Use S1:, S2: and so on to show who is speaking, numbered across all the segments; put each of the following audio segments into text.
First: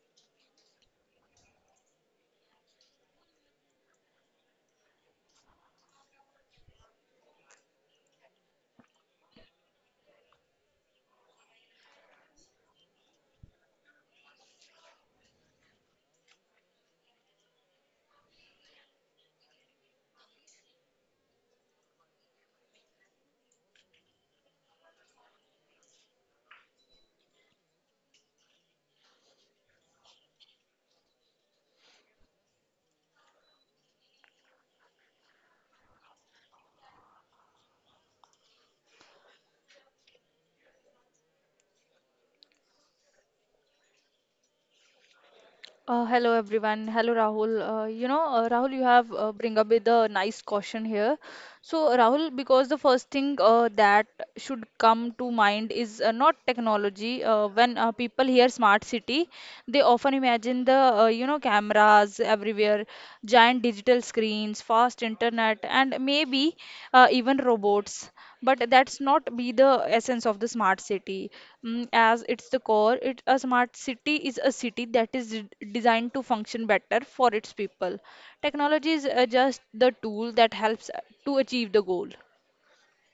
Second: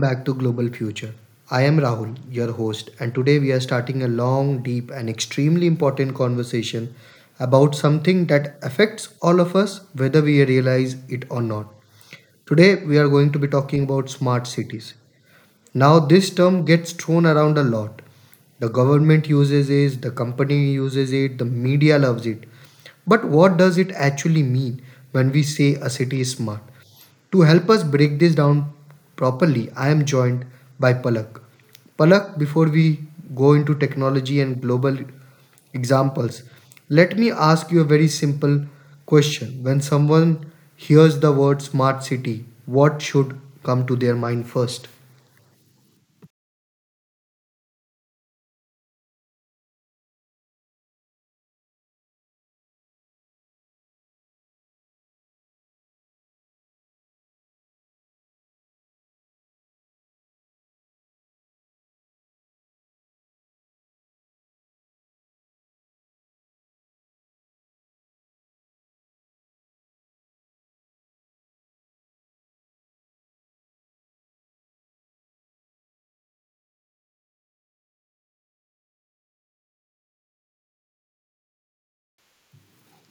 S1: back to Global Future. I am Rahul, your host, and today we are starting a long, deep, and extremely important conversation about something that affects all of us, whether we realize it or not. Today, we are going to be talking about smart cities. Now, this term gets thrown around a lot. The government uses it, the company uses it, the media loves it. But what does it actually mean when we say a city is smart? To help us break this down properly, I am joined by Palak. Palak, before we go into technology and global examples, let me ask you a very simple question. When someone hears the word smart city, what should come to their mind first?
S2: Hello everyone. Hello Rahul. Rahul, you have bring up with a nice caution here. So Rahul, because the first thing that should come to mind is not technology. When people hear smart city, they often imagine the cameras everywhere, giant digital screens, fast internet, and maybe even robots. But that's not be the essence of the smart city as it's the core. It a smart city is a city that is designed to function better for its people. Technology is just the tool that helps to achieve the goal.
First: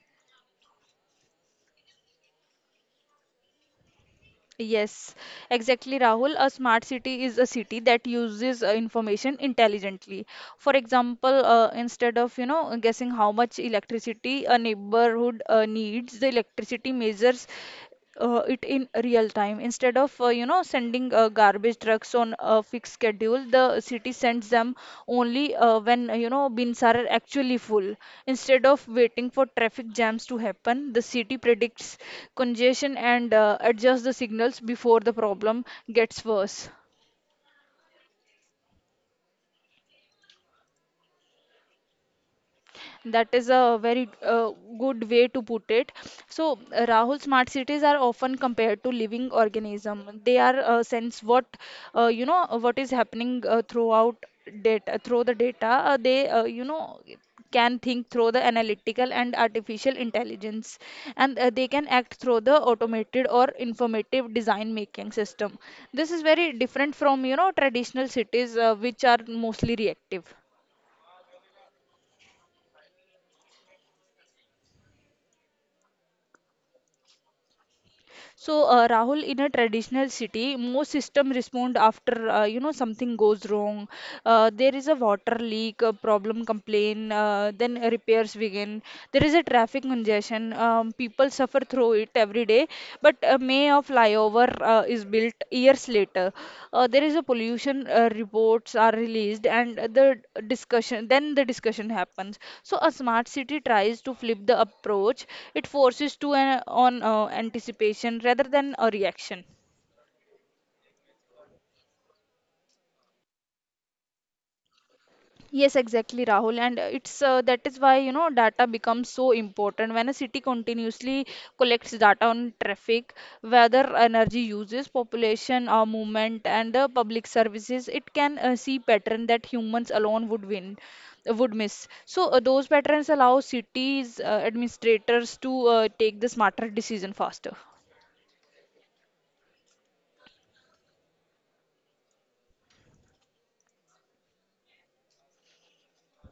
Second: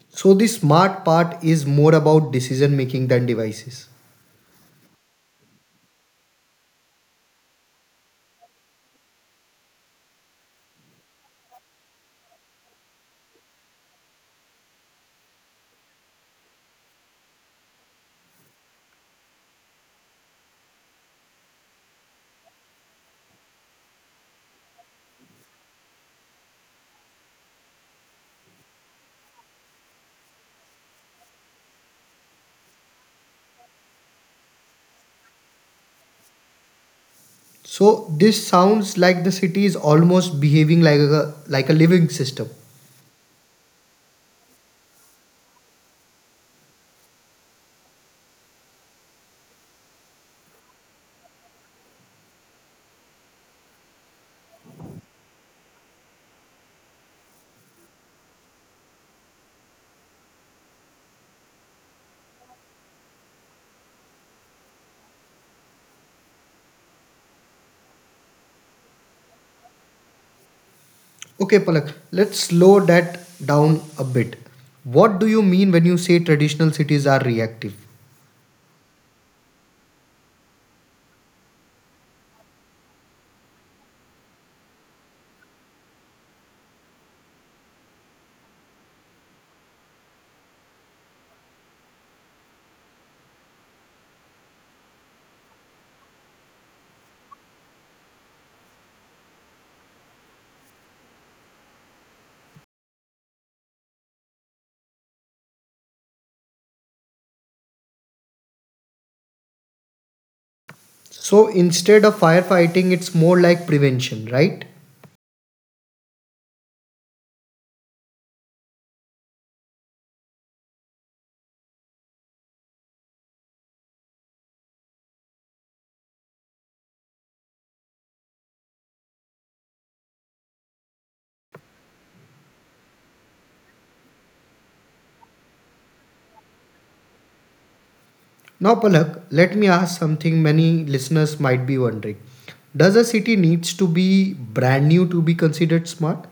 S1: So, the smart part is more about decision making than devices.
S2: Yes, exactly, Rahul. A smart city is a city that uses information intelligently. For example, instead of, you know, guessing how much electricity a neighborhood needs, the electricity measures it in real time. Instead of, sending garbage trucks on a fixed schedule, the city sends them only when, bins are actually full. Instead of waiting for traffic jams to happen, the city predicts congestion and adjust the signals before the problem gets worse.
S1: So, this sounds like the city is almost behaving like a living system.
S2: That is a very good way to put it. So, Rahul, smart cities are often compared to living organism. They are sense what what is happening through the data. They can think through the analytical and artificial intelligence, and they can act through the automated or informative design making system. This is very different from you know traditional cities which are mostly reactive.
S1: Okay, Palak, let's slow that down a bit. What do you mean when you say traditional cities are reactive?
S2: So, Rahul, in a traditional city, most system respond after something goes wrong. There is a water leak, a problem complaint. Then repairs begin. There is a traffic congestion. People suffer through it every day. But a may of flyover is built years later. There is a pollution reports are released, and the discussion happens. So a smart city tries to flip the approach. It forces to an, on anticipation rather than a reaction.
S1: So instead of firefighting, it's more like prevention, right?
S2: Yes, exactly, Rahul. And it's that is why you know data becomes so important when a city continuously collects data on traffic, weather, energy uses, population, or movement, and the public services. It can see pattern that humans alone would miss. So those patterns allow cities administrators to take the smarter decision faster.
S1: Now, Palak, let me ask something many listeners might be wondering. Does a city needs to be brand new to be considered smart?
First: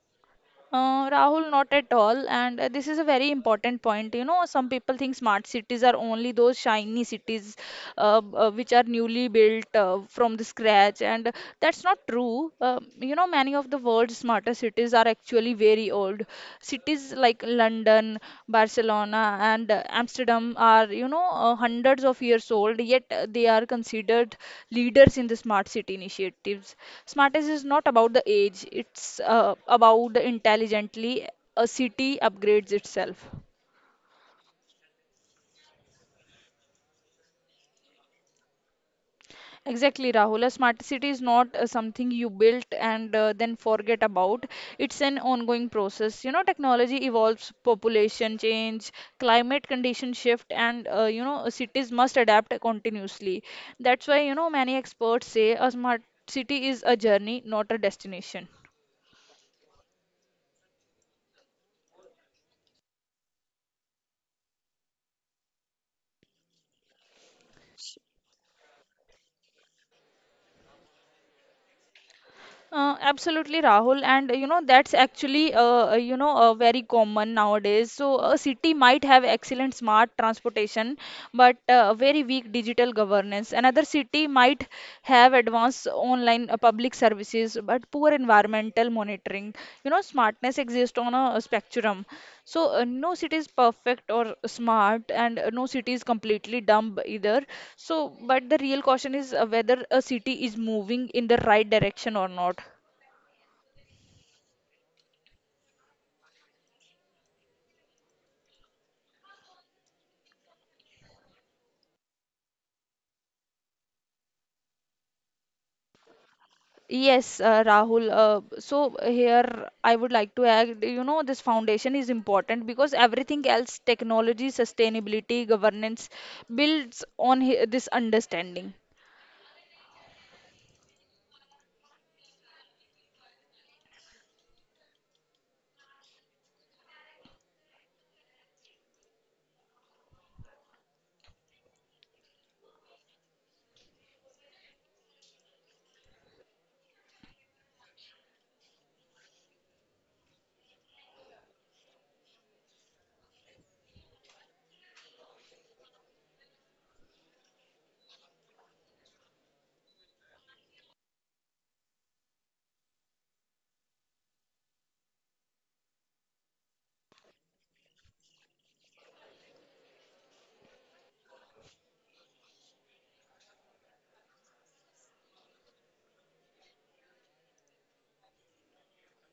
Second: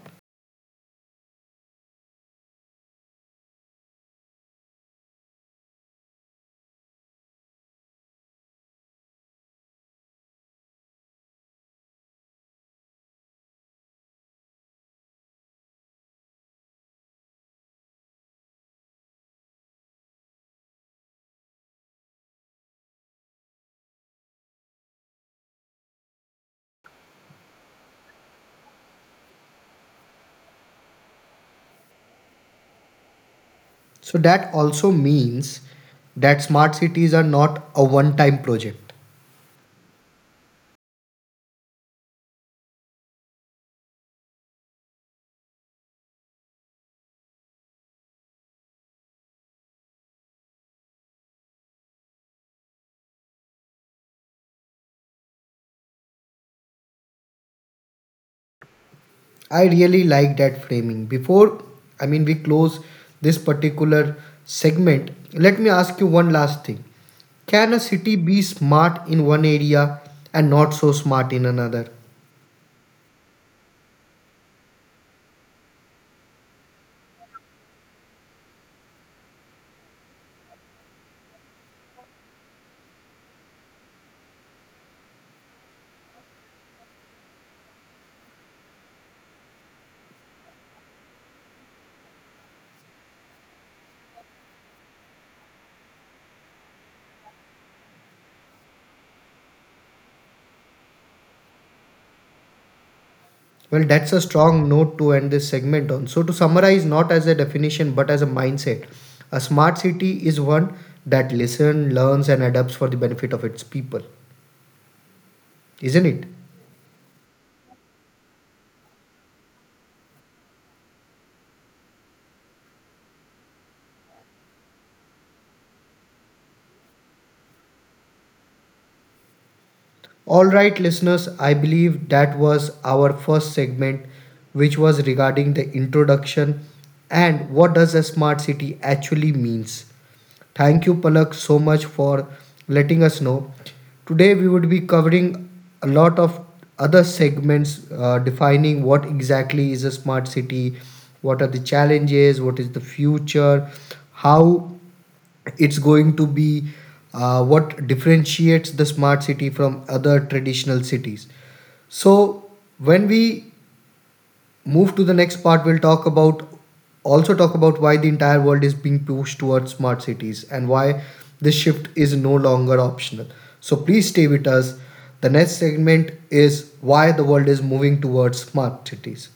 S2: Rahul, not at all. And this is a very important point. You know, some people think smart cities are only those shiny cities which are newly built from the scratch, and that's not true. You know, many of the world's smarter cities are actually very old. Cities like London, Barcelona, and Amsterdam are, you know, hundreds of years old, yet they are considered leaders in the smart city initiative. Smartest is not about the age, it's about the intelligently a city upgrades itself.
S1: So that also means that smart cities are not a one time project.
S2: Exactly, Rahul. A smart city is not something you built and then forget about. It's an ongoing process. You know, technology evolves, population change, climate condition shift, and cities must adapt continuously. That's why, you know, many experts say a smart city is a journey, not a destination.
S1: I really like that framing. Before, I mean, we close this particular segment, let me ask you one last thing. Can a city be smart in one area and not so smart in another?
S2: Absolutely, Rahul. And you know, that's actually, you know, very common nowadays. So, a city might have excellent smart transportation, but very weak digital governance. Another city might have advanced online public services, but poor environmental monitoring. You know, smartness exists on a spectrum. So, no city is perfect or smart, and no city is completely dumb either. So, but the real question is whether a city is moving in the right direction or not.
S1: Well, that's a strong note to end this segment on. So, to summarize, not as a definition but as a mindset, a smart city is one that listens, learns, and adapts for the benefit of its people, isn't it?
S2: Yes, Rahul. So here I would like to add, you know, this foundation is important because everything else, technology, sustainability, governance, builds on this understanding.
S1: All right, listeners, I believe that was our first segment, which was regarding the introduction and what does a smart city actually means. Thank you, Palak, so much for letting us know. Today, we would be covering a lot of other segments defining what exactly is a smart city, what are the challenges, what is the future, how it's going to be, what differentiates the smart city from other traditional cities. So when we move to the next part, we'll talk about also talk about why the entire world is being pushed towards smart cities and why this shift is no longer optional. So please stay with us. The next segment is why the world is moving towards smart cities.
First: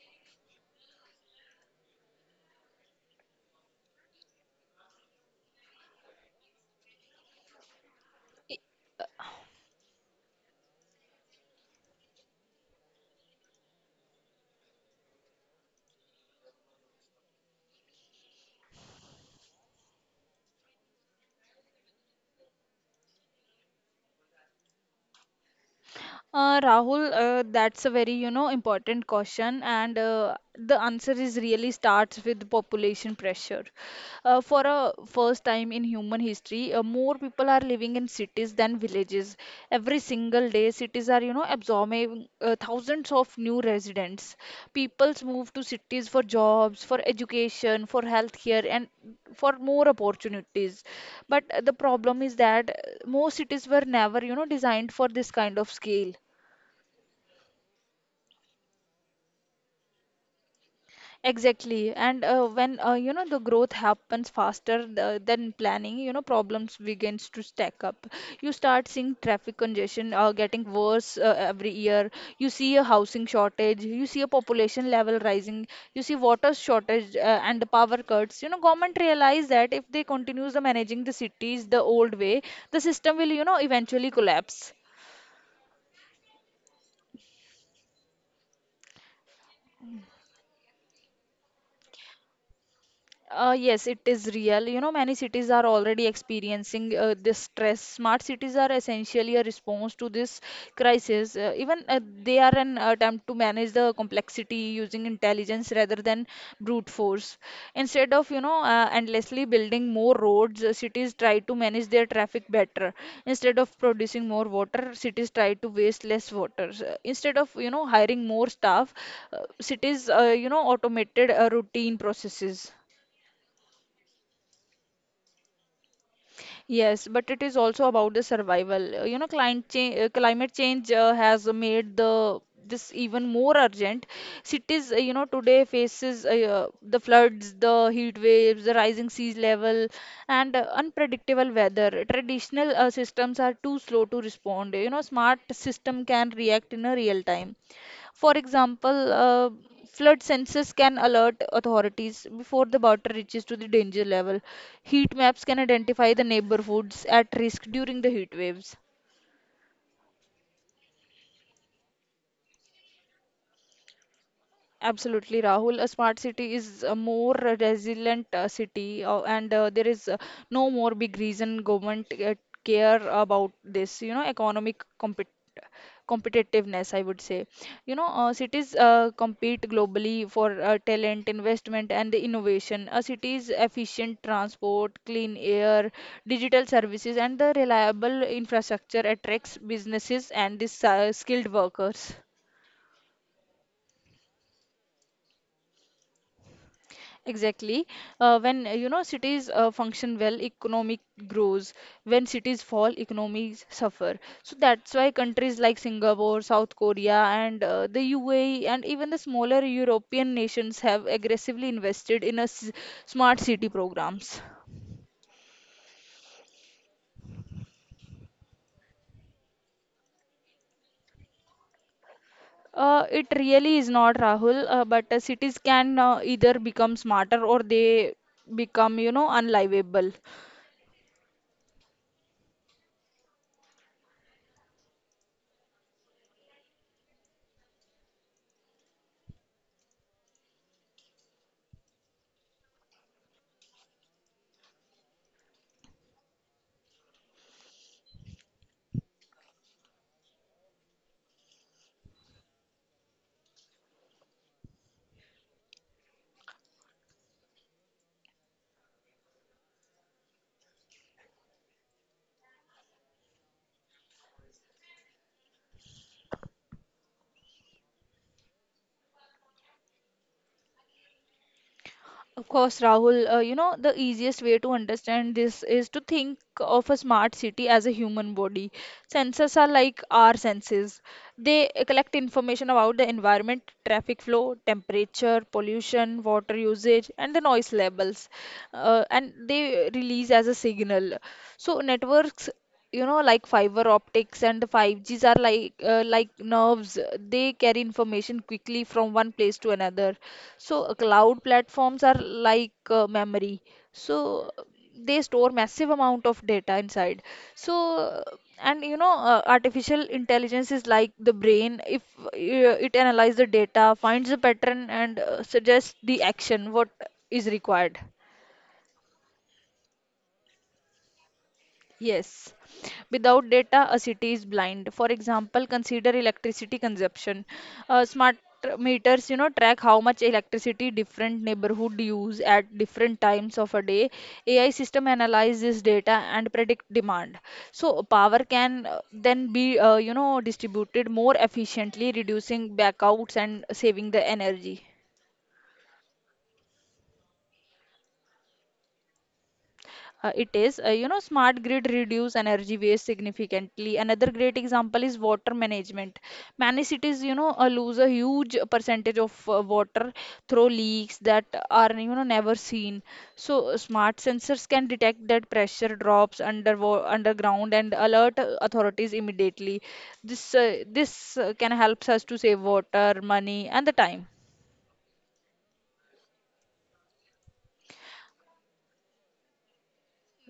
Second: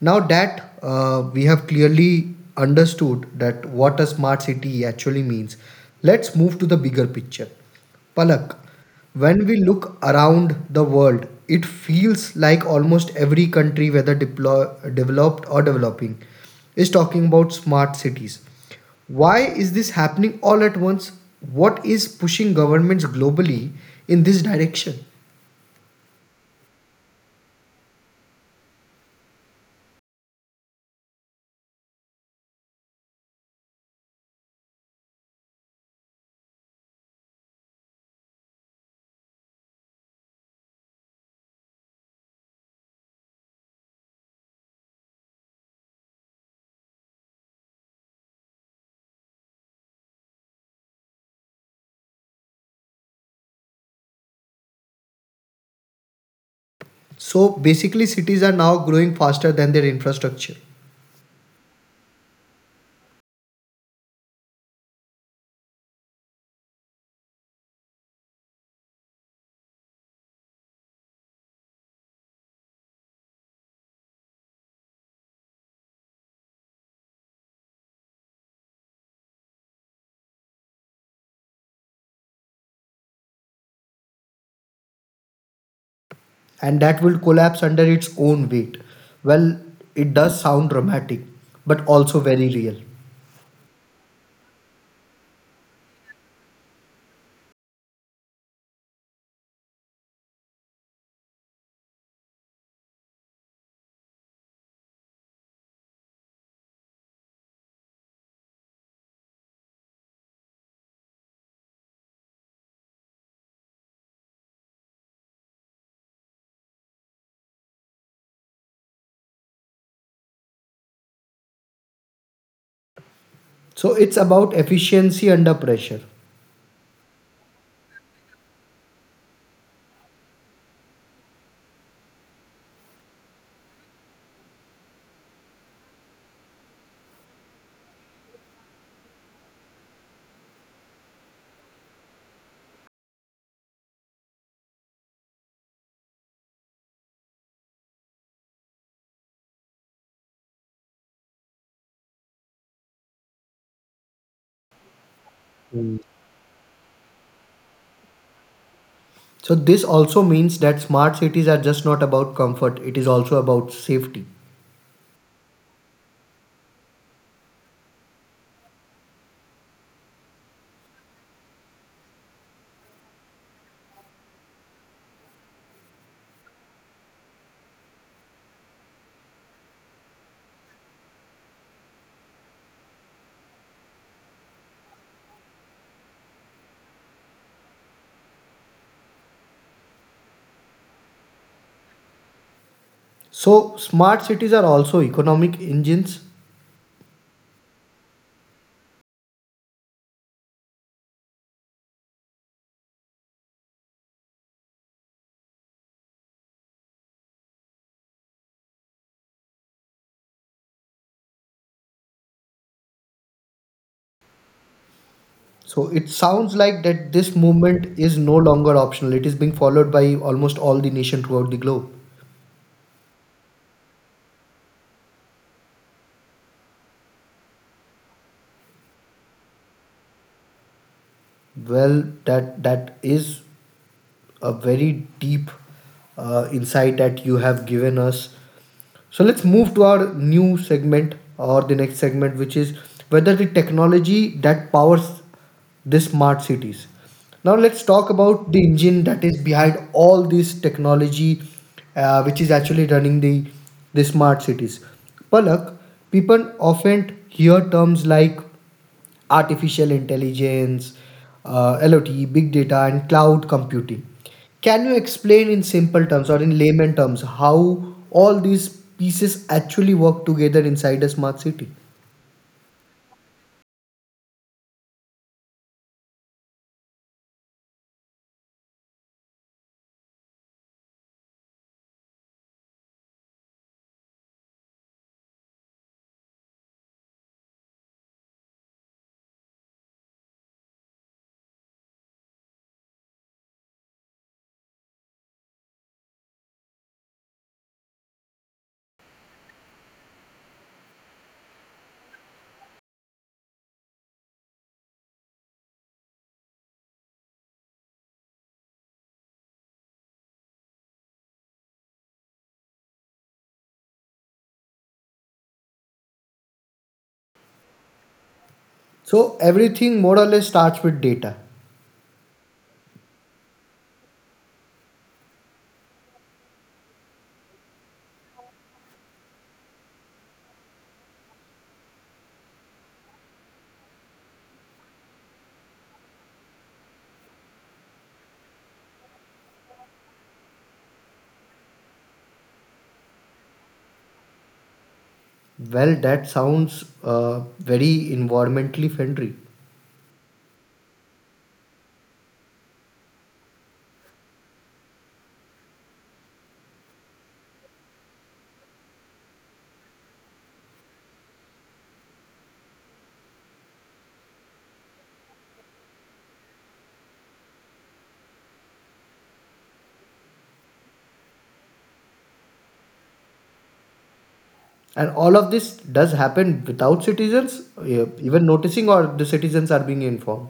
S1: Now that we have clearly understood that what a smart city actually means, let's move to the bigger picture. Palak, when we look around the world, it feels like almost every country, whether developed or developing, is talking about smart cities. Why is this happening all at once? What is pushing governments globally in this direction?
S2: Rahul, that's a very, you know, important question, and the answer is really starts with population pressure. For a first time in human history, more people are living in cities than villages. Every single day, cities are, you know, absorbing thousands of new residents. People's move to cities for jobs, for education, for healthcare, and for more opportunities. But the problem is that most cities were never, you know, designed for this kind of scale.
S1: So basically, cities are now growing faster than their infrastructure,
S2: Exactly. And when the growth happens faster than planning, you know problems begins to stack up. You start seeing traffic congestion getting worse every year. You see a housing shortage. You see a population level rising. You see water shortage and the power cuts. You know government realize that if they continues the managing the cities the old way, the system will you know eventually collapse.
S1: and that will collapse under its own weight. Well, it does sound dramatic, but also very real.
S2: Yes, it is real. You know, many cities are already experiencing this stress. Smart cities are essentially a response to this crisis. Even they are an attempt to manage the complexity using intelligence rather than brute force. Instead of, endlessly building more roads, cities try to manage their traffic better. Instead of producing more water, cities try to waste less water. Instead of, you know, hiring more staff, cities, automated routine processes.
S1: So it's about efficiency under pressure.
S2: Yes, but it is also about the survival. You know, climate change has made the this even more urgent. Cities, today faces the floods, the heat waves, the rising sea level, and unpredictable weather. Traditional systems are too slow to respond. You know, smart system can react in a real time. For example, flood sensors can alert authorities before the water reaches to the danger level. Heat maps can identify the neighborhoods at risk during the heat waves.
S1: So this also means that smart cities are just not about comfort, it is also about safety.
S2: Absolutely, Rahul. A smart city is a more resilient city, and there is no more big reason government care about this. You know, economic competitiveness, I would say. You know, cities compete globally for talent, investment, and innovation. A city's efficient transport, clean air, digital services, and the reliable infrastructure attracts businesses and the skilled workers.
S1: So smart cities are also economic engines.
S2: Exactly. When cities function well, economic grows. When cities fall, economies suffer. So that's why countries like Singapore, South Korea, and the UAE, and even the smaller European nations have aggressively invested in a s smart city programs.
S1: So it sounds like that this movement is no longer optional. It is being followed by almost all the nation throughout the globe.
S2: It really is not Rahul, but cities can either become smarter or they become, you know, unlivable.
S1: Well, that is a very deep insight that you have given us. So let's move to our new segment or the next segment, which is whether the technology that powers the smart cities. Now let's talk about the engine that is behind all this technology, which is actually running the smart cities. Palak, people often hear terms like artificial intelligence, LOT, big data, and cloud computing. Can you explain in simple terms or in layman terms how all these pieces actually work together inside a smart city?
S2: Of course, Rahul, the easiest way to understand this is to think of a smart city as a human body. Sensors are like our senses. They collect information about the environment, traffic flow, temperature, pollution, water usage, and the noise levels. And they release as a signal. So networks you know like fiber optics and 5Gs are like nerves, they carry information quickly from one place to another. So cloud platforms are like memory. So they store massive amount of data inside. So uh, and you know uh, artificial intelligence is like the brain. If it analyzes the data, finds the pattern, and suggests the action what is required.
S1: So everything more or less starts with data.
S2: Yes, without data, a city is blind. For example, consider electricity consumption. Smart meters, you know, track how much electricity different neighborhood use at different times of a day. AI system analyze this data and predict demand. So power can then be, distributed more efficiently, reducing blackouts and saving the energy.
S1: Well, that sounds very environmentally friendly.
S2: It is, you know, smart grid reduce energy waste significantly. Another great example is water management. Many cities, lose a huge percentage of water through leaks that are, you know, never seen. So smart sensors can detect that pressure drops underground and alert authorities immediately. This can helps us to save water, money, and the time.
S1: And all of this does happen without citizens even noticing, or the citizens are being informed.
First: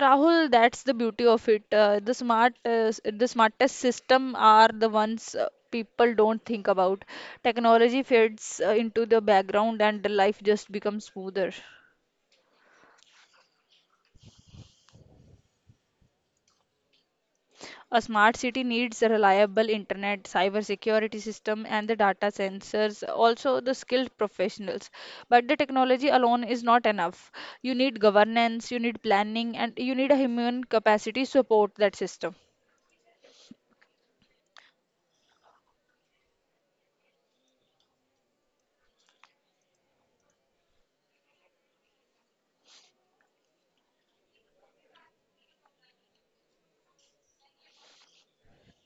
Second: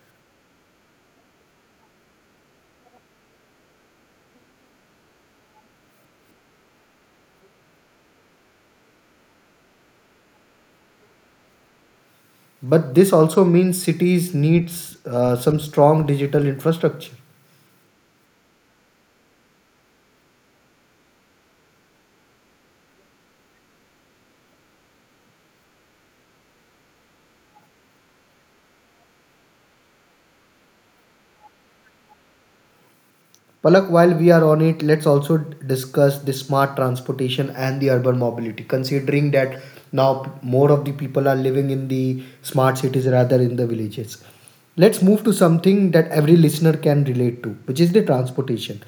S2: Rahul, that's the beauty of it. The smartest system are the ones people don't think about. Technology fades into the background, and the life just becomes smoother.
S1: But this also means cities needs some strong digital infrastructure.
S2: A smart city needs a reliable internet, cybersecurity system, and the data sensors, also the skilled professionals. But the technology alone is not enough. You need governance, you need planning, and you need a human capacity to support that system.
S1: Palak, while we are on it, let's also discuss the smart transportation and the urban mobility. Considering that now more of the people are living in the smart cities rather in the villages, let's move to something that every listener can relate to, which is the transportation.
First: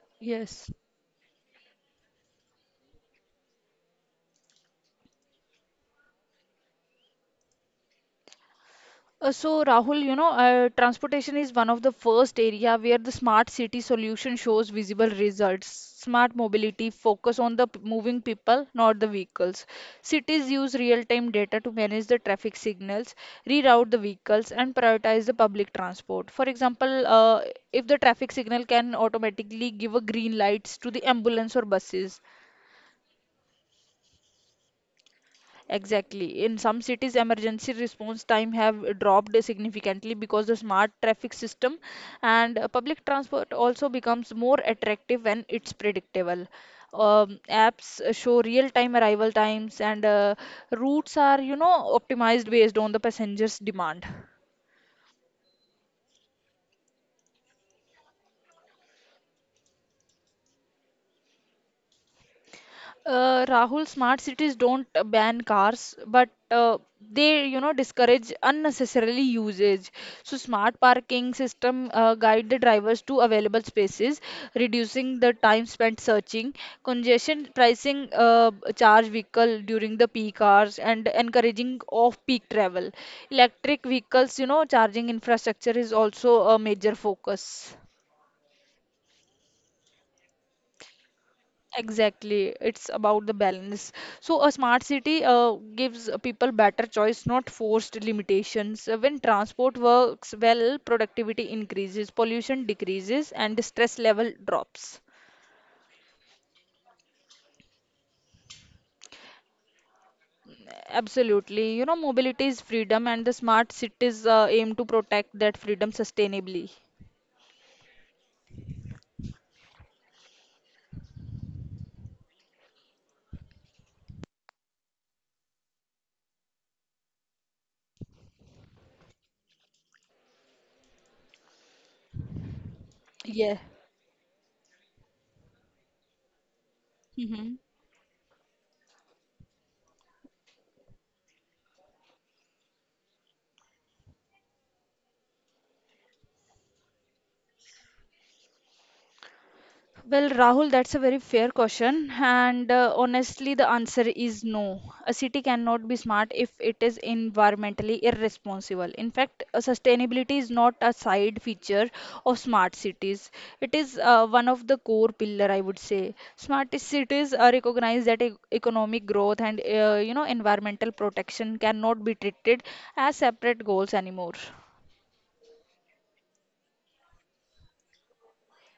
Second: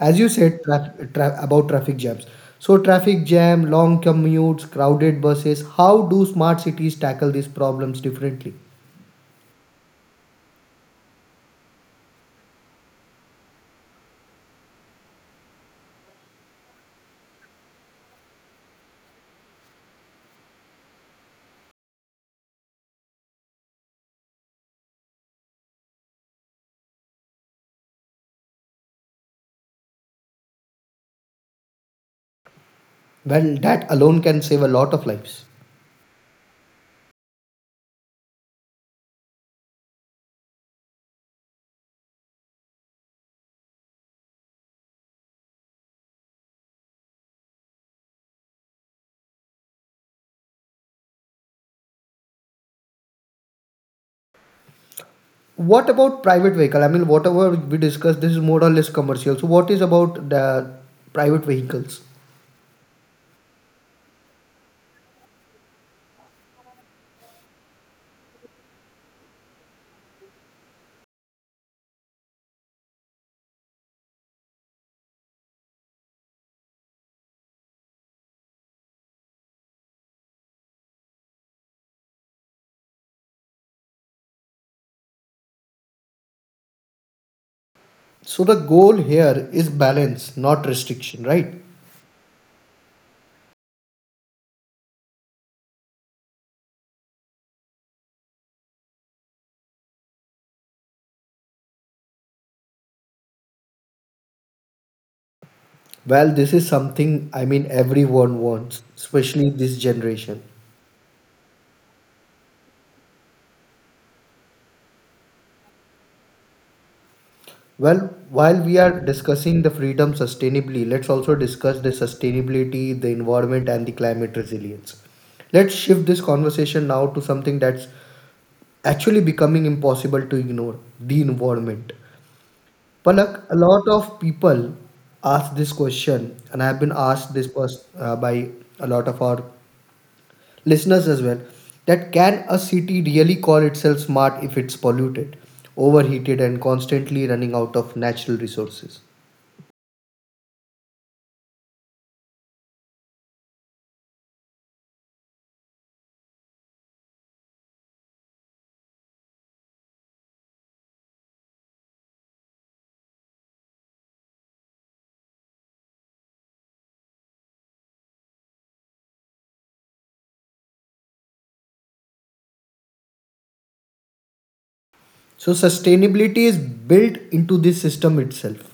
S1: As you said
S2: Yes.
S1: about traffic jams, so traffic jam, long commutes, crowded buses. How do smart cities tackle these problems differently?
S2: So Rahul, transportation is one of the first area where the smart city solution shows visible results. Smart mobility focus on the moving people, not the vehicles. Cities use real-time data to manage the traffic signals, reroute the vehicles, and prioritize the public transport. For example, if the traffic signal can automatically give a green lights to the ambulance or buses.
S1: Well, that alone can save a lot of lives.
S2: Exactly. In some cities, emergency response time have dropped significantly because the smart traffic system and public transport also becomes more attractive when it's predictable. Apps show real-time arrival times and routes are, optimized based on the passenger's demand.
S1: What about private vehicle? I mean, whatever we discussed, this is more or less commercial. So, what is about the private vehicles?
S2: Rahul, smart cities don't ban cars, but they, discourage unnecessarily usage. So smart parking system guide the drivers to available spaces, reducing the time spent searching. Congestion pricing charge vehicle during the peak hours and encouraging off-peak travel. Electric vehicles, charging infrastructure is also a major focus.
S1: So, the goal here is balance, not restriction, right?
S2: Exactly, it's about the balance. So, a smart city gives people better choice, not forced limitations. When transport works well, productivity increases, pollution decreases, and the stress level drops.
S1: Well, this is something I mean everyone wants, especially this generation.
S2: Absolutely. You know, mobility is freedom, and the smart cities aim to protect that freedom sustainably.
S1: Well, while we are discussing the freedom sustainably, let's also discuss the sustainability, the environment, and the climate resilience. Let's shift this conversation now to something that's actually becoming impossible to ignore, the environment. Palak, a
S2: Yeah.
S1: lot of people ask this question, and I have been asked this
S2: Hmm.
S1: by a lot of our listeners as well, that can a city really call itself smart if it's polluted, overheated, and constantly running out of natural resources?
S2: Well, Rahul, that's a very fair question. And honestly, the answer is no. A city cannot be smart if it is environmentally irresponsible. In fact, sustainability is not a side feature of smart cities. It is one of the core pillar, I would say. Smart cities recognize that economic growth and you know environmental protection cannot be treated as separate goals anymore.
S1: So, sustainability is built into this system itself.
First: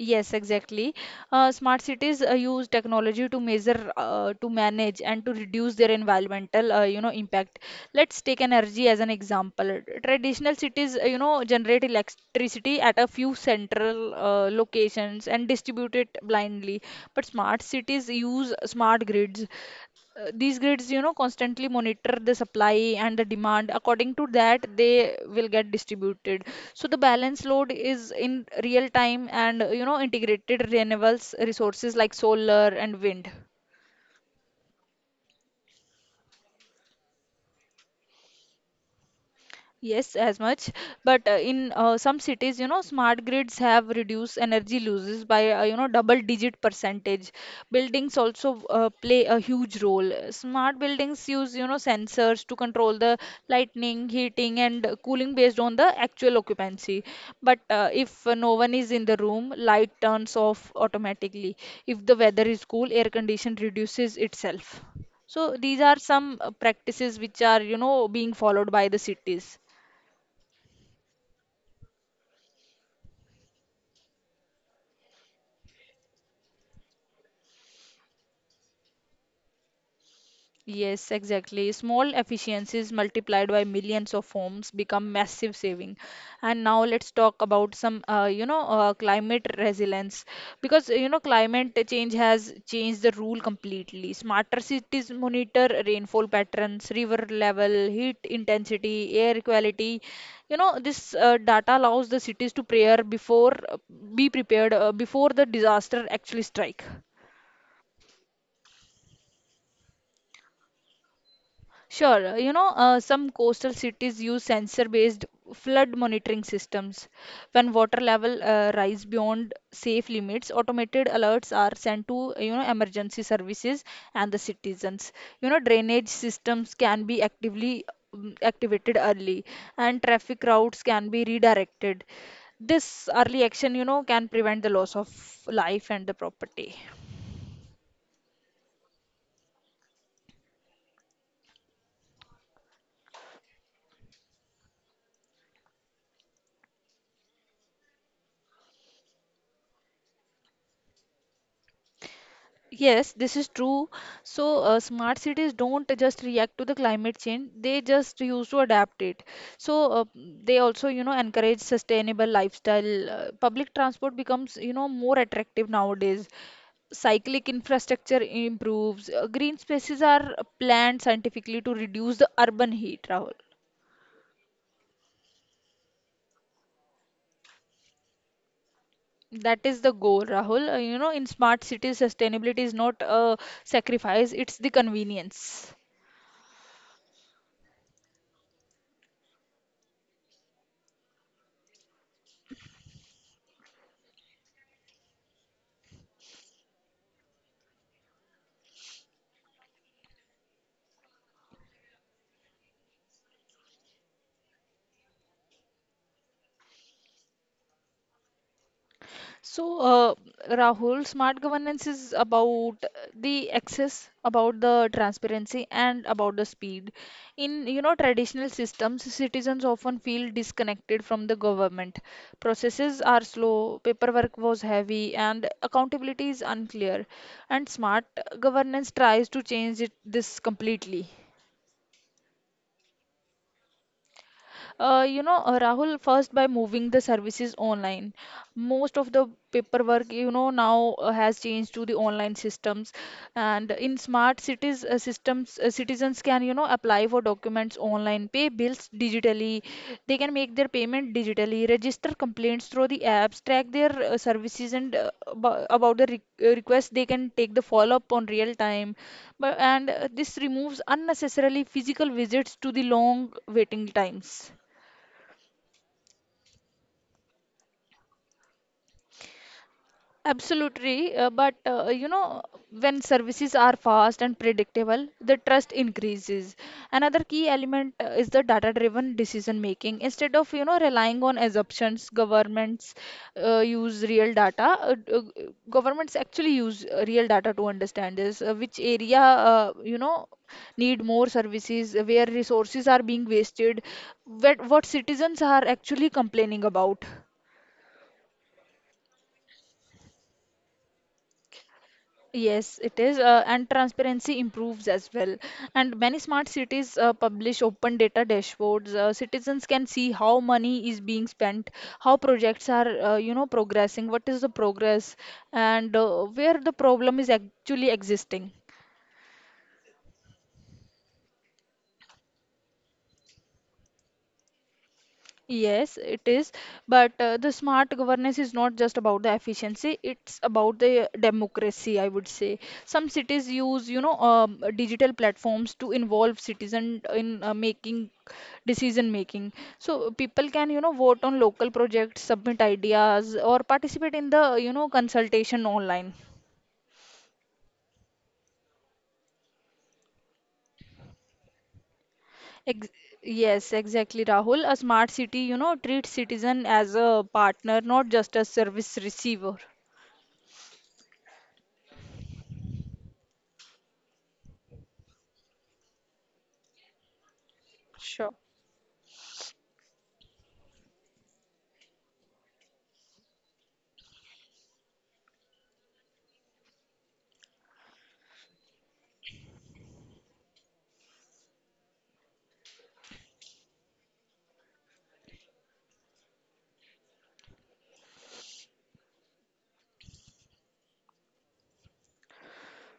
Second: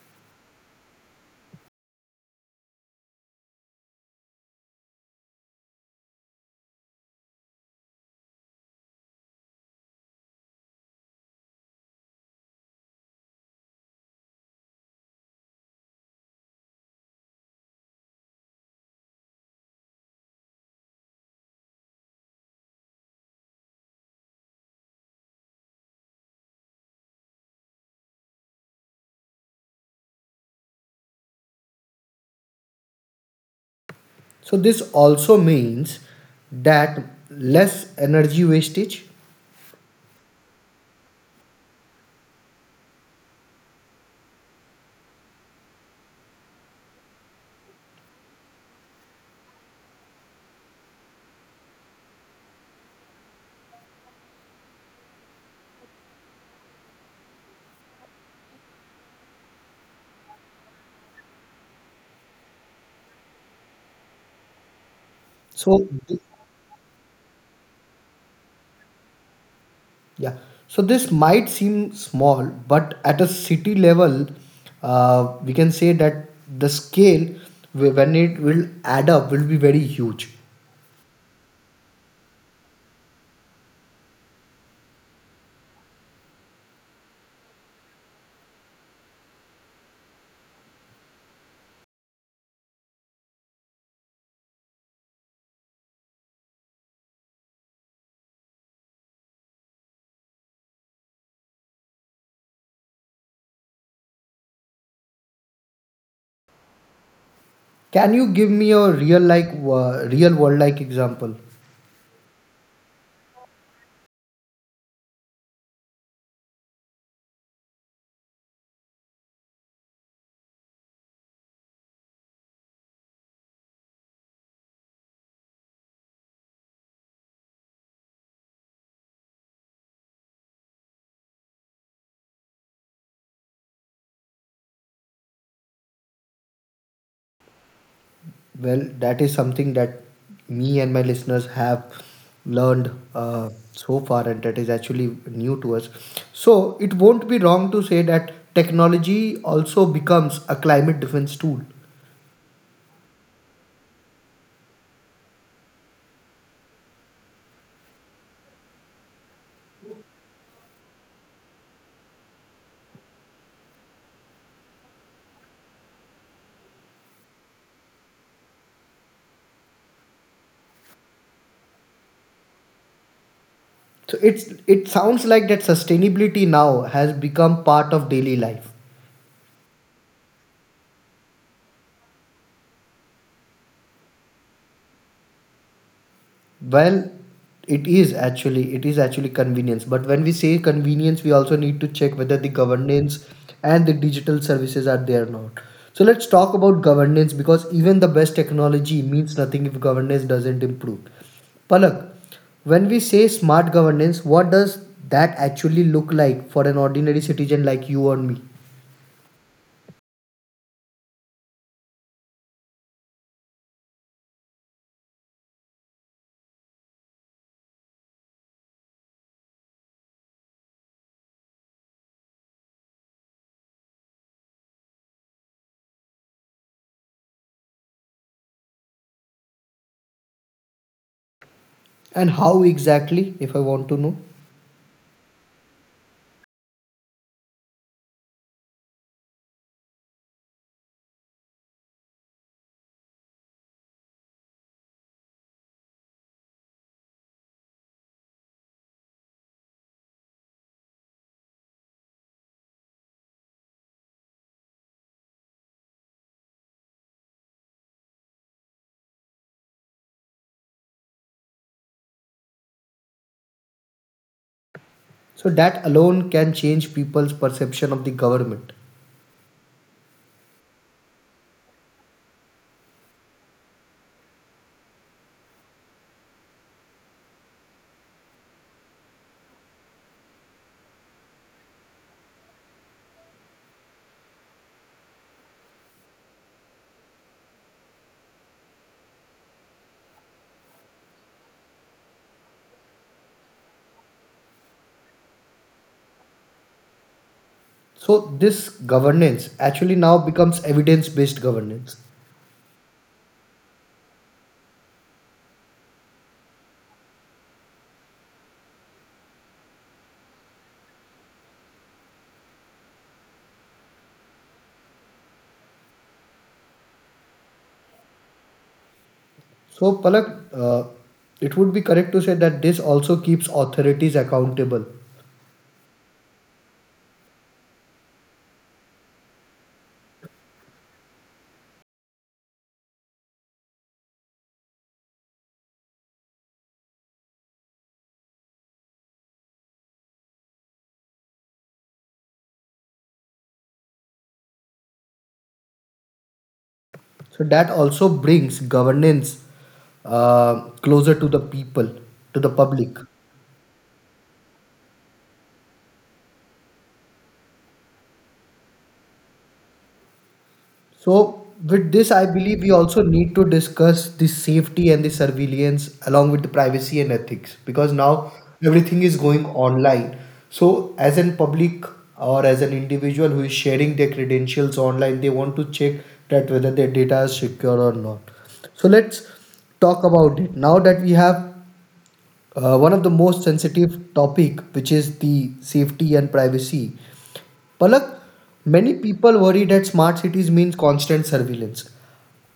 S2: Yes, exactly. Smart cities use technology to measure, to manage, and to reduce their environmental, impact. Let's take energy as an example. Traditional cities, you know, generate electricity at a few central locations and distribute it blindly. But smart cities use smart grids, these grids you know constantly monitor the supply and the demand according to that they will get distributed so the balance load is in real time and you know integrated renewables resources like solar and wind.
S1: So, this also means that less energy wastage.
S2: Yes, as much, but in some cities, you know, smart grids have reduced energy losses by you know double digit percentage. Buildings also play a huge role. Smart buildings use you know sensors to control the lighting, heating, and cooling based on the actual occupancy. But if no one is in the room, light turns off automatically. If the weather is cool, air condition reduces itself. So these
S1: So,
S2: are
S1: th-
S2: some practices which are, being followed by the cities.
S1: yeah. So this might seem small, but at a city level, we can say that the scale, when it will add up, will be very huge.
S2: Yes, exactly. Small efficiencies multiplied by millions of homes become massive saving. And now let's talk about some, climate resilience because you know climate change has changed the rule completely. Smarter cities monitor rainfall patterns, river level, heat intensity, air quality. You know, this data allows the cities to prepare before, be prepared before the disaster actually strike.
S1: Can you give me a real, like, real world like example?
S2: Sure, you know, some coastal cities use sensor-based flood monitoring systems. When water level rise beyond safe limits, automated alerts are sent to, emergency services and the citizens. You know, drainage systems can be actively activated early, and traffic routes can be redirected. This early action, can prevent the loss of life and the property.
S1: Well, that is something that me and my listeners have learned so far, and that is actually new to us. So it won't be wrong to say that technology also becomes a climate defense tool.
S2: Yes, this is true. So, smart cities don't just react to the climate change, they just use to adapt it. So, they also, encourage sustainable lifestyle. Public transport becomes, more attractive nowadays. Cyclic infrastructure improves. Green spaces are planned scientifically to reduce the urban heat, Rahul.
S1: So it sounds like that sustainability now has become part of daily life.
S2: That is the goal, Rahul. You know, in smart cities, sustainability is not a sacrifice, it's the convenience.
S1: Well, it is actually convenience. But when we say convenience, we also need to check whether the governance and the digital services are there or not. So let's talk about governance because even the best technology means nothing if governance doesn't improve. Palak, when we say smart governance, what does that actually look like for an ordinary citizen like you or me?
S2: So, Rahul, smart governance is about the access, about the transparency, and about the speed. In, traditional systems, citizens often feel disconnected from the government. Processes are slow, paperwork was heavy, and accountability is unclear. And smart governance tries to change it, this completely.
S1: And how exactly, if I want to know?
S2: Rahul, first by moving the services online. Most of the paperwork, now has changed to the online systems. And in smart cities, systems, citizens can, apply for documents online, pay bills digitally. They can make their payment digitally, register complaints through the apps, track their services, and abo- about the re request, they can take the follow-up on real time. But and this removes unnecessarily physical visits to the long waiting times.
S1: So that alone can change people's perception of the government.
S2: Absolutely, but when services are fast and predictable, the trust increases. Another key element is the data-driven decision making. Instead of, relying on assumptions, governments use real data. Governments actually use real data to understand this, which area, need more services, where resources are being wasted, what citizens are actually complaining about.
S1: So this governance actually now becomes evidence-based governance.
S2: Yes, it is, and transparency improves as well. And many smart cities publish open data dashboards. Citizens can see how money is being spent, how projects are, progressing, what is the progress, and where the problem is actually existing.
S1: So Palak, it would be correct to say that this also keeps authorities accountable.
S2: Yes, it is. But the smart governance is not just about the efficiency, it's about the democracy, I would say. Some cities use, you know, digital platforms to involve citizen in making decision making. So people can, vote on local projects, submit ideas, or participate in the, consultation online.
S1: So that also brings governance closer to the people, to the
S2: Ex
S1: public.
S2: yes, exactly, Rahul. A smart city, treats citizen as a partner, not just a service receiver.
S1: So, with this, I believe we also need to discuss the safety and the surveillance along with the privacy and ethics because now
S2: Sure.
S1: everything is going online. So, as an public or as an individual who is sharing their credentials online, they want to check that whether their data is secure or not. So, let's talk about it now that we have one of the most sensitive topic, which is the safety and privacy. Palak, many people worry that smart cities means constant surveillance.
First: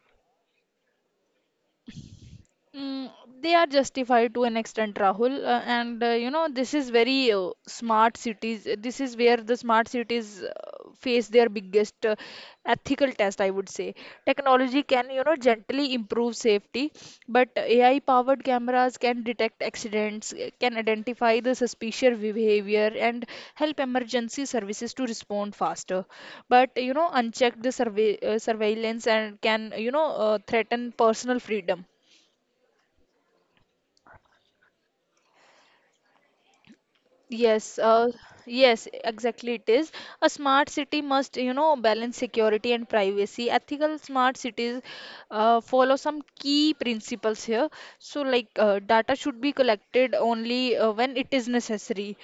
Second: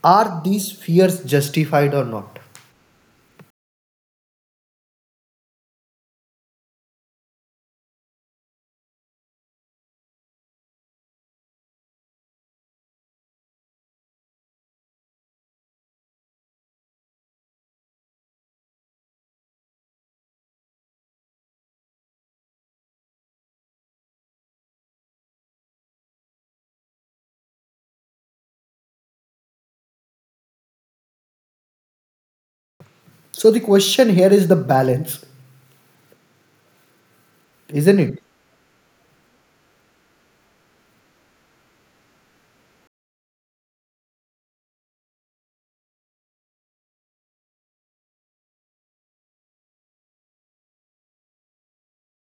S1: Are these fears justified or not?
S2: Mm, they are justified to an extent, Rahul. And you know, this is very smart cities. This is where the smart cities face their biggest ethical test, I would say. Technology can, gently improve safety, but AI-powered cameras can detect accidents, can identify the suspicious behavior, and help emergency services to respond faster. But you know, unchecked the survey surveillance and can, threaten personal freedom.
S1: So the question here is the balance,
S2: Yes,
S1: isn't
S2: uh,
S1: it?
S2: yes, exactly. It is A smart city must, balance security and privacy. Ethical smart cities follow some key principles here. So, like, data should be collected only when it is necessary.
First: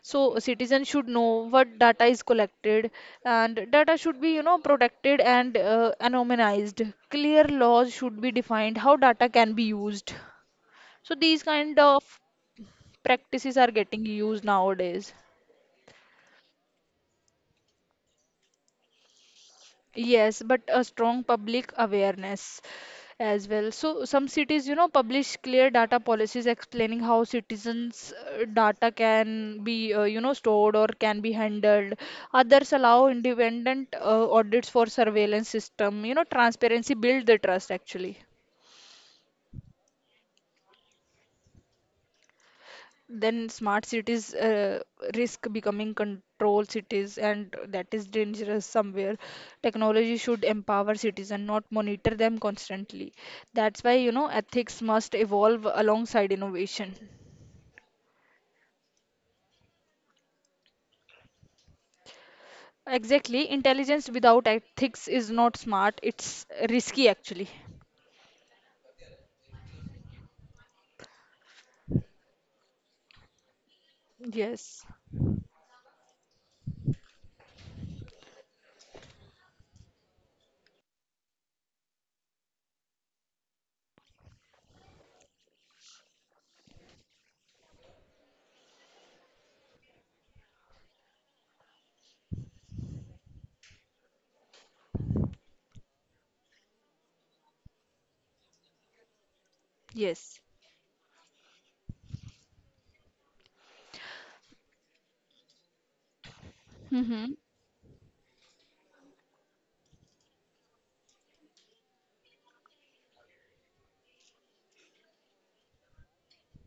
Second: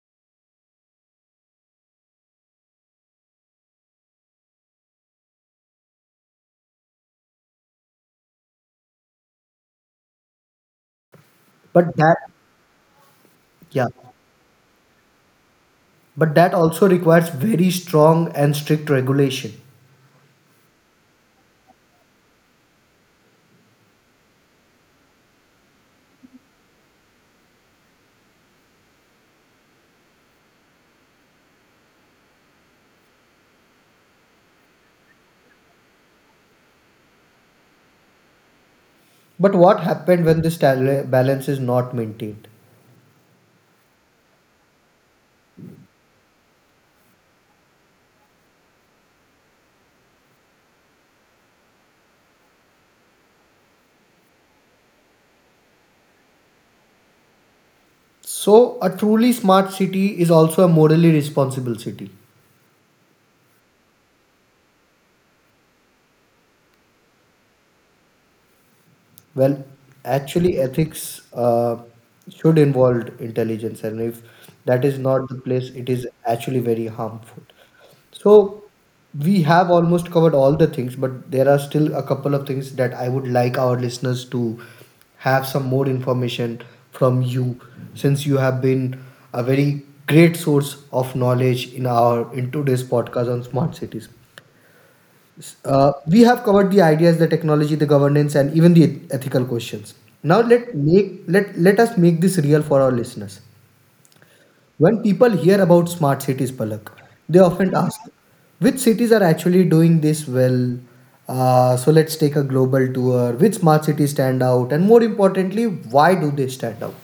S2: So, citizens should know what data is collected, and data should be, protected and anonymized. Clear laws should be defined how data can be used. So, these kind
S1: But that,
S2: of practices are
S1: yeah,
S2: getting used nowadays.
S1: but that also requires very strong and strict regulation.
S2: Yes, but a strong public awareness as well. So some cities, publish clear data policies explaining how citizens' data can be, stored or can be handled. Others allow independent audits for surveillance system. You know, transparency build the trust actually.
S1: But what happened when this balance is not maintained?
S2: Then smart cities risk becoming control cities, and that is dangerous somewhere. Technology should empower citizens, not monitor them constantly. That's why, ethics must evolve alongside innovation.
S1: So a truly smart city is also a morally responsible city.
S2: Exactly, intelligence without ethics is not smart, it's risky actually.
S1: Well, actually, ethics should involve intelligence, and if that is
S2: Yes,
S1: not the place, it is actually very harmful. So, we have almost covered all the things, but there are still a couple of things that I would like our listeners to have some more information from you, since you have been a very great source of knowledge in our in today's podcast on smart cities. We have covered the ideas, the technology, the governance, and even the ethical questions. Now
S2: yes.
S1: let us make this real for our listeners. When people hear about smart cities, Palak, they
S2: Mm-hmm.
S1: often ask, which cities are actually doing this well? So let's take a global tour. Which smart cities stand out, and more importantly, why do they stand out?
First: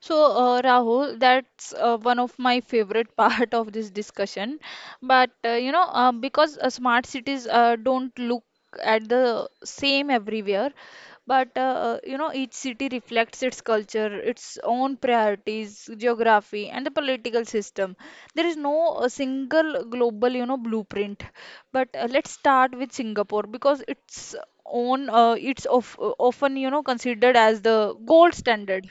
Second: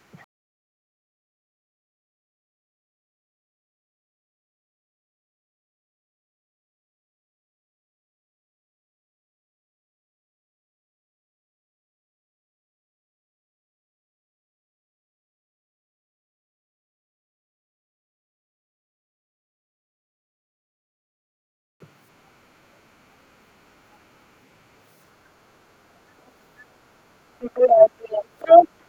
S2: So, Rahul, that's one of my favorite part of this discussion. But you know, because smart cities don't look at the same everywhere, but you know, each city reflects its culture, its own priorities, geography, and the political system. There is no single global, blueprint. But let's start with Singapore because it's of, often you know considered as the gold standard.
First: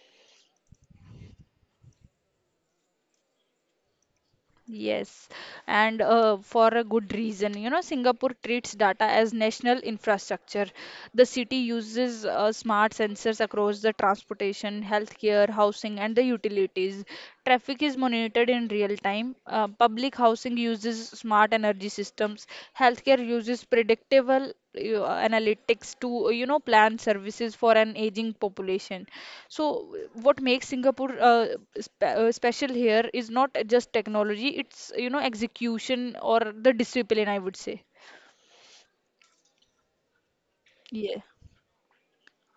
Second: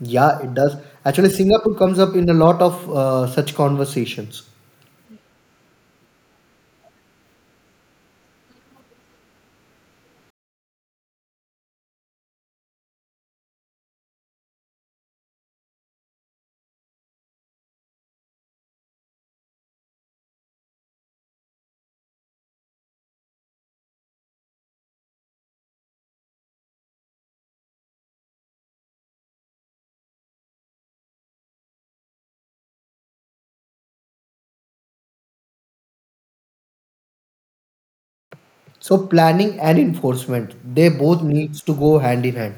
S1: Yeah, it does. Actually, Singapore comes up in a lot of such conversations.
S2: Yes, and for a good reason. You know, Singapore treats data as national infrastructure. The city uses smart sensors across the transportation, healthcare, housing, and the utilities. Traffic is monitored in real time. Public housing uses smart energy systems. Healthcare uses predictable analytics to, plan services for an aging population. So, what makes Singapore special here is not just technology, it's, execution or the discipline, I would say.
S1: So planning and enforcement, they
S2: Yeah.
S1: both needs to go hand in hand.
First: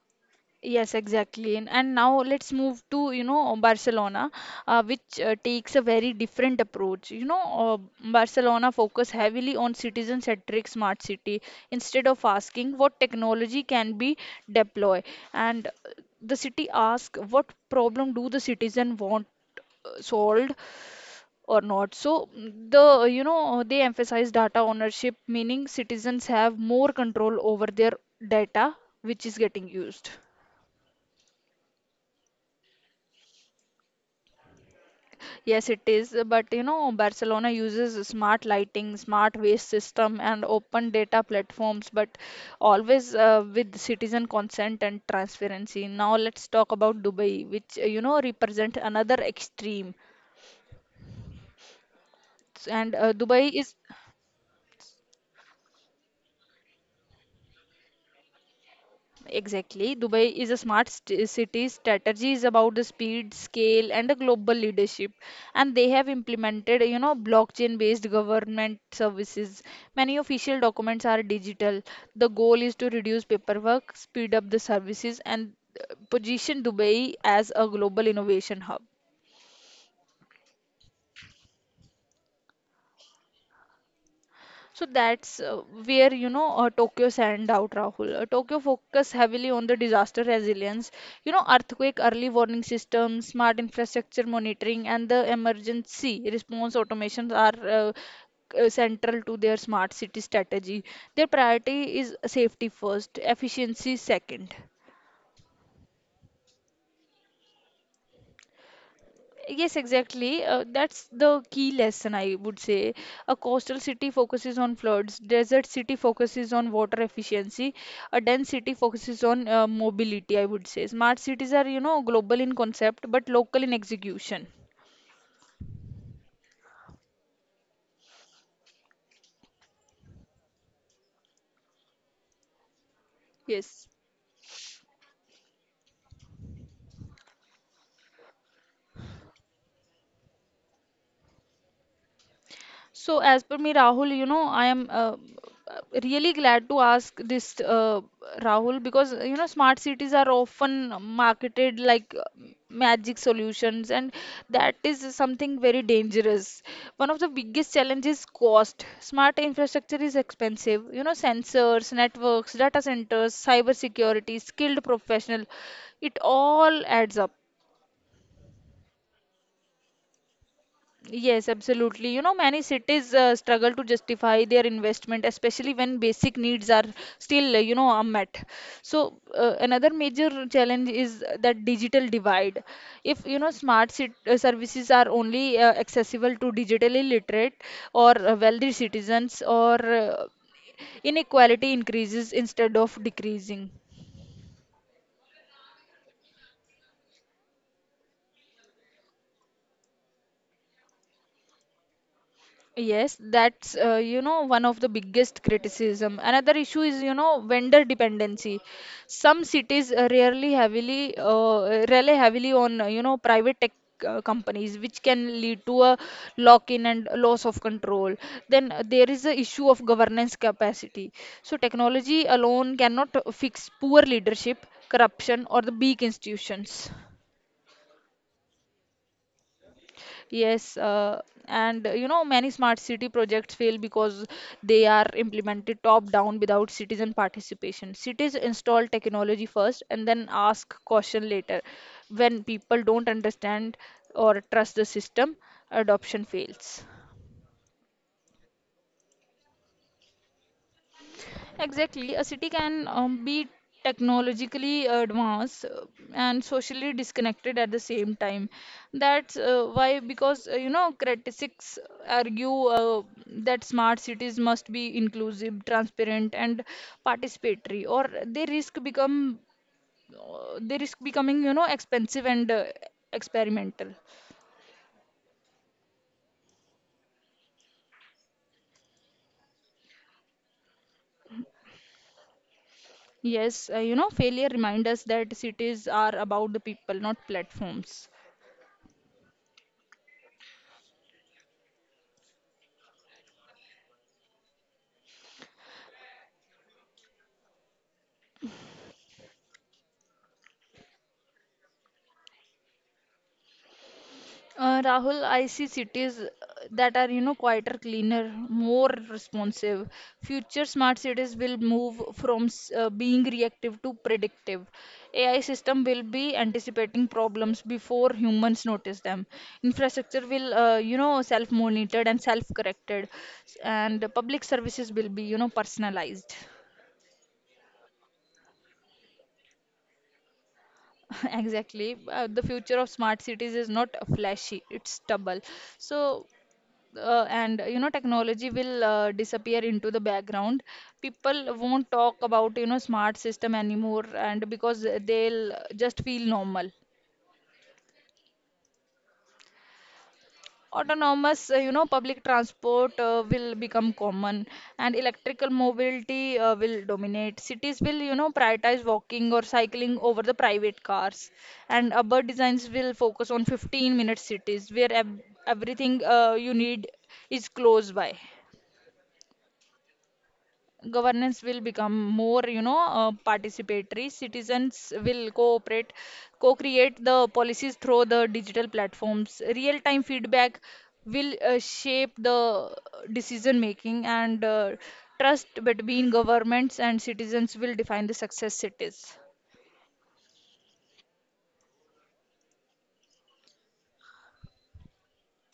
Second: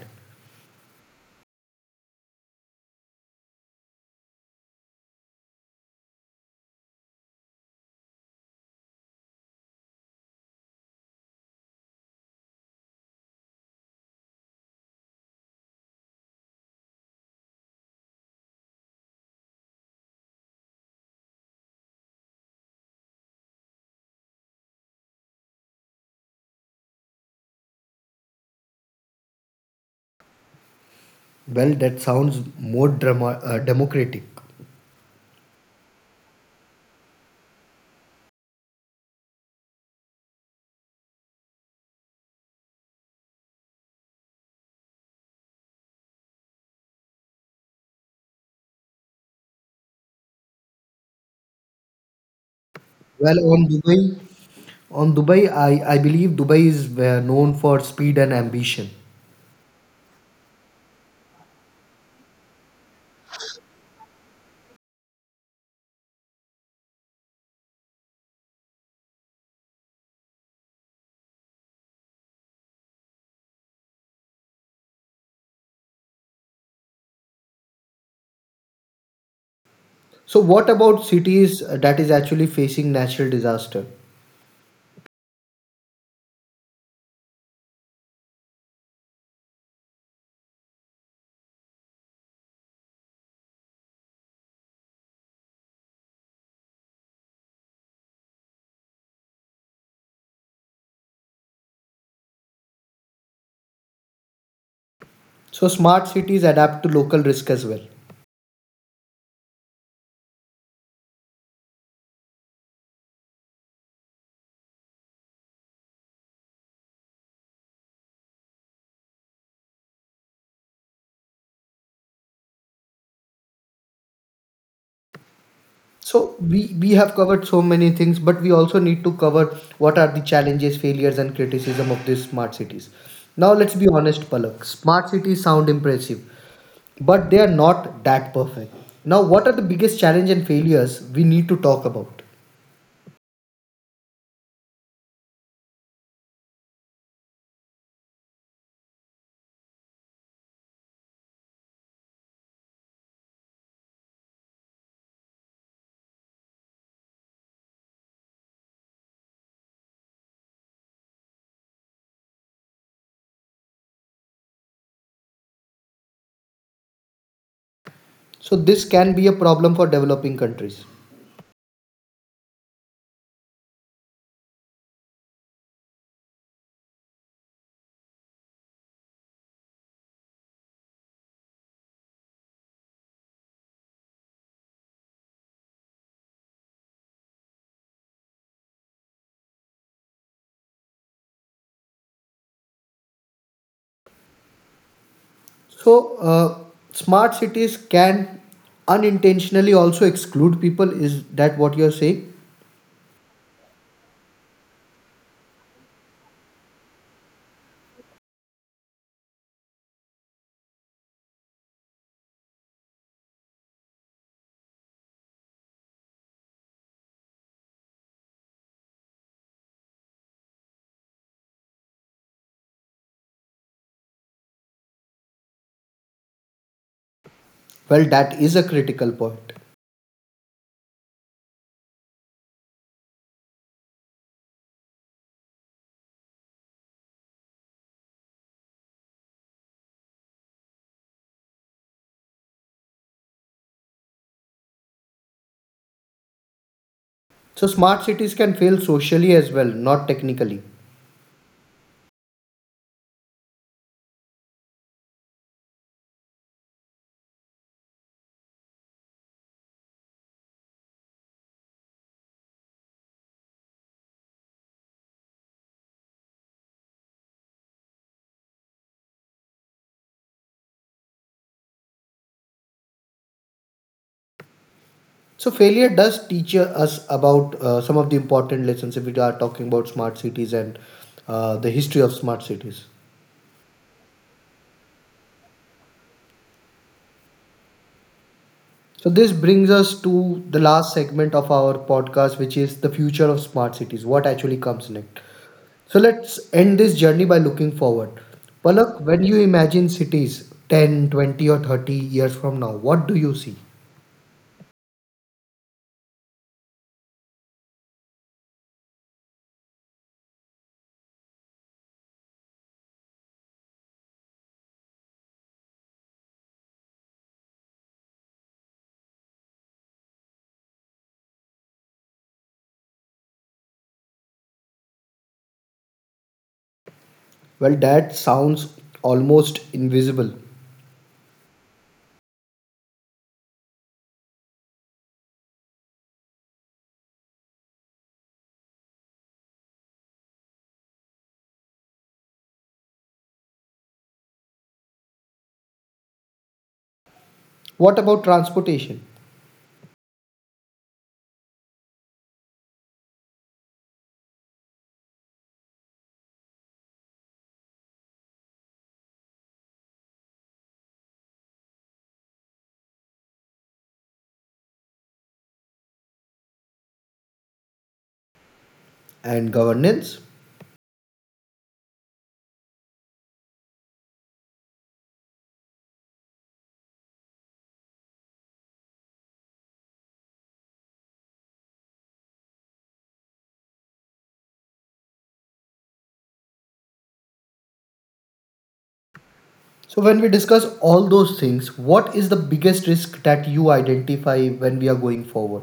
S2: Yes, exactly. And now let's move to, Barcelona, which takes a very different approach. You know, Barcelona focus heavily on citizen-centric smart city instead of asking what technology can be deploy. And the city asks what problem do the citizen want solved or not. So the you know they emphasize data ownership, meaning citizens have more control over their data which is getting used.
S1: Well, that sounds more democratic.
S2: Yes, it is, but you know Barcelona uses smart lighting, smart waste system, and open data platforms, but always with citizen consent and transparency. Now let's talk about Dubai, which you know represent another extreme. And
S1: Well,
S2: Dubai
S1: on
S2: is—
S1: Dubai, on Dubai, I believe Dubai is known for speed and ambition.
S2: Exactly. Dubai is a city. Strategy is about the speed, scale, and the global leadership. And they have implemented, blockchain-based government services. Many official documents are digital. The goal is to reduce paperwork, speed up the services, and position Dubai as a global innovation hub.
S1: So, what about cities that is actually facing natural disaster?
S2: So that's where Tokyo stand out, Rahul. Tokyo focus heavily on the disaster resilience, you know, earthquake early warning systems, smart infrastructure monitoring, and the emergency response automations are central to their smart city strategy. Their priority is safety first, efficiency second.
S1: So, smart cities adapt to local risk as well.
S2: Yes, exactly. That's the key lesson, I would say. A coastal city focuses on floods, desert city focuses on water efficiency, a dense city focuses on mobility, I would say. Smart cities are, you know, global in concept but local in execution.
S1: So, we have covered so many things, but we also need to cover what are the challenges, failures, and criticism of these smart cities. Now, let's
S2: Yes.
S1: be honest, Palak. Smart cities sound impressive, but they are not that perfect. Now, what are the biggest challenge and failures we need to talk about?
S2: So, as per me, Rahul, you know, I am really glad to ask this, Rahul, because you know, smart cities are often marketed like magic solutions, and that is something very dangerous. One of the biggest challenges cost. Smart infrastructure is expensive. You know, sensors, networks, data centers, cyber security, skilled professional, it all adds up.
S1: So, this can be a problem for developing countries.
S2: Yes, absolutely. You know, many cities struggle to justify their investment, especially when basic needs are still, you know, unmet. So, another major challenge is that digital divide. If, you know, smart cit services are only accessible to digitally literate or wealthy citizens, or inequality increases instead of decreasing.
S1: So, smart cities can unintentionally also exclude people. Is that what you're saying?
S2: Yes, that's you know one of the biggest criticism. Another issue is you know vendor dependency. Some cities rarely heavily rely heavily on you know private tech companies, which can lead to a lock-in and loss of control. Then there is the issue of governance capacity. So technology alone cannot fix poor leadership, corruption, or the weak institutions.
S1: Well, that is a critical point.
S2: Yes, and you know, many smart city projects fail because they are implemented top down without citizen participation. Cities install technology first and then ask caution later. When people don't understand or trust the system, adoption fails.
S1: So, smart cities can fail socially as well, not technically.
S2: Exactly. A city can be technologically advanced and socially disconnected at the same time. That's why, because You know, critics argue that smart cities must be inclusive, transparent, and participatory, or they risk becoming you know expensive and experimental.
S1: So, failure does teach us about some of the important lessons if we are talking about smart cities and the history of smart cities.
S2: Yes, you know, failure reminds us that cities are about the people, not platforms.
S1: So, this brings us to the last segment of our podcast, which is the future of smart cities, what actually comes next. So, let's end this journey by looking forward. Palak, when you imagine cities 10, 20, or 30 years from now, what do you see?
S2: Rahul, I see cities that are, you know, quieter, cleaner, more responsive. Future smart cities will move from being reactive to predictive. AI system will be anticipating problems before humans notice them. Infrastructure will, you know, self-monitored and self-corrected, and the public services will be, you know, personalized.
S1: Well, that sounds almost invisible.
S2: Exactly. The future of smart cities is not flashy, it's stubble. So and you know technology will disappear into the background, people won't talk about you know smart system anymore, and because they'll just feel normal.
S1: What about transportation
S2: Autonomous you know public transport will become common, and electrical mobility will dominate. Cities will you know prioritize walking or cycling over the private cars, and urban designs will focus on 15-minute cities where everything you need is close by.
S1: and governance?
S2: Governance will become more participatory. Citizens will cooperate, co-create the policies through the digital platforms. Real time feedback will shape the decision making, and trust between governments and citizens will define the success cities.
S1: So, when we discuss all those things, what is the biggest risk that you identify when we are going forward?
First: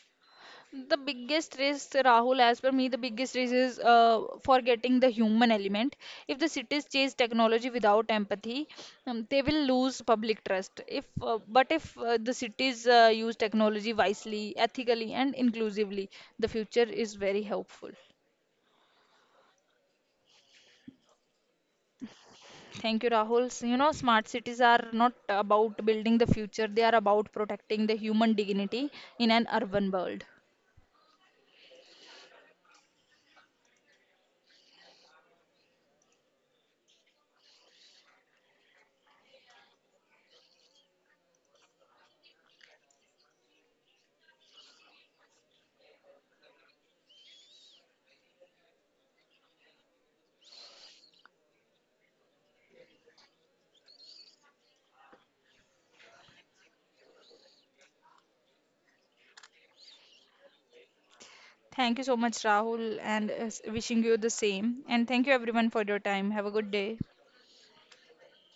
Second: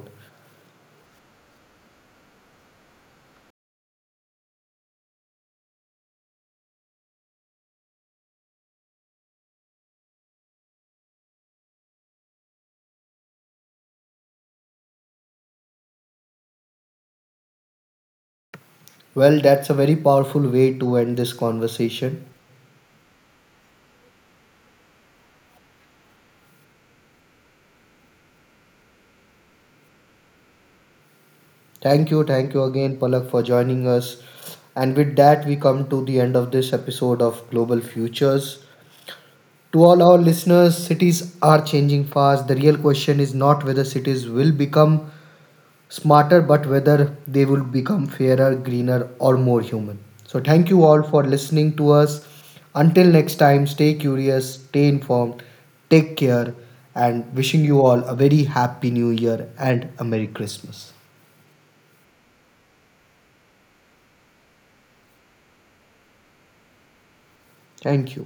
S2: The biggest risk, Rahul, as per me, the biggest risk is forgetting the human element. If the cities chase technology without empathy, they will lose public trust. If but if the cities use technology wisely, ethically, and inclusively, the future is very hopeful.
S1: Well, that's a very powerful way to end this conversation.
S2: Thank you, Rahul. So, you know, smart cities are not about building the future; they are about protecting the human dignity in an urban world.
S1: Thank you again, Palak, for joining us. And with that, we come to the end of this episode of Global Futures. To all our listeners, cities are changing fast. The real question is not whether cities will become smarter, but whether they will become fairer, greener, or more human. So, thank you all for listening to us. Until next time, stay curious, stay informed, take care, and wishing you all a very happy new year and a Merry Christmas.
S2: Thank you so much, Rahul, and wishing you the same. And thank you everyone for your time. Have a good day.
S1: Thank you.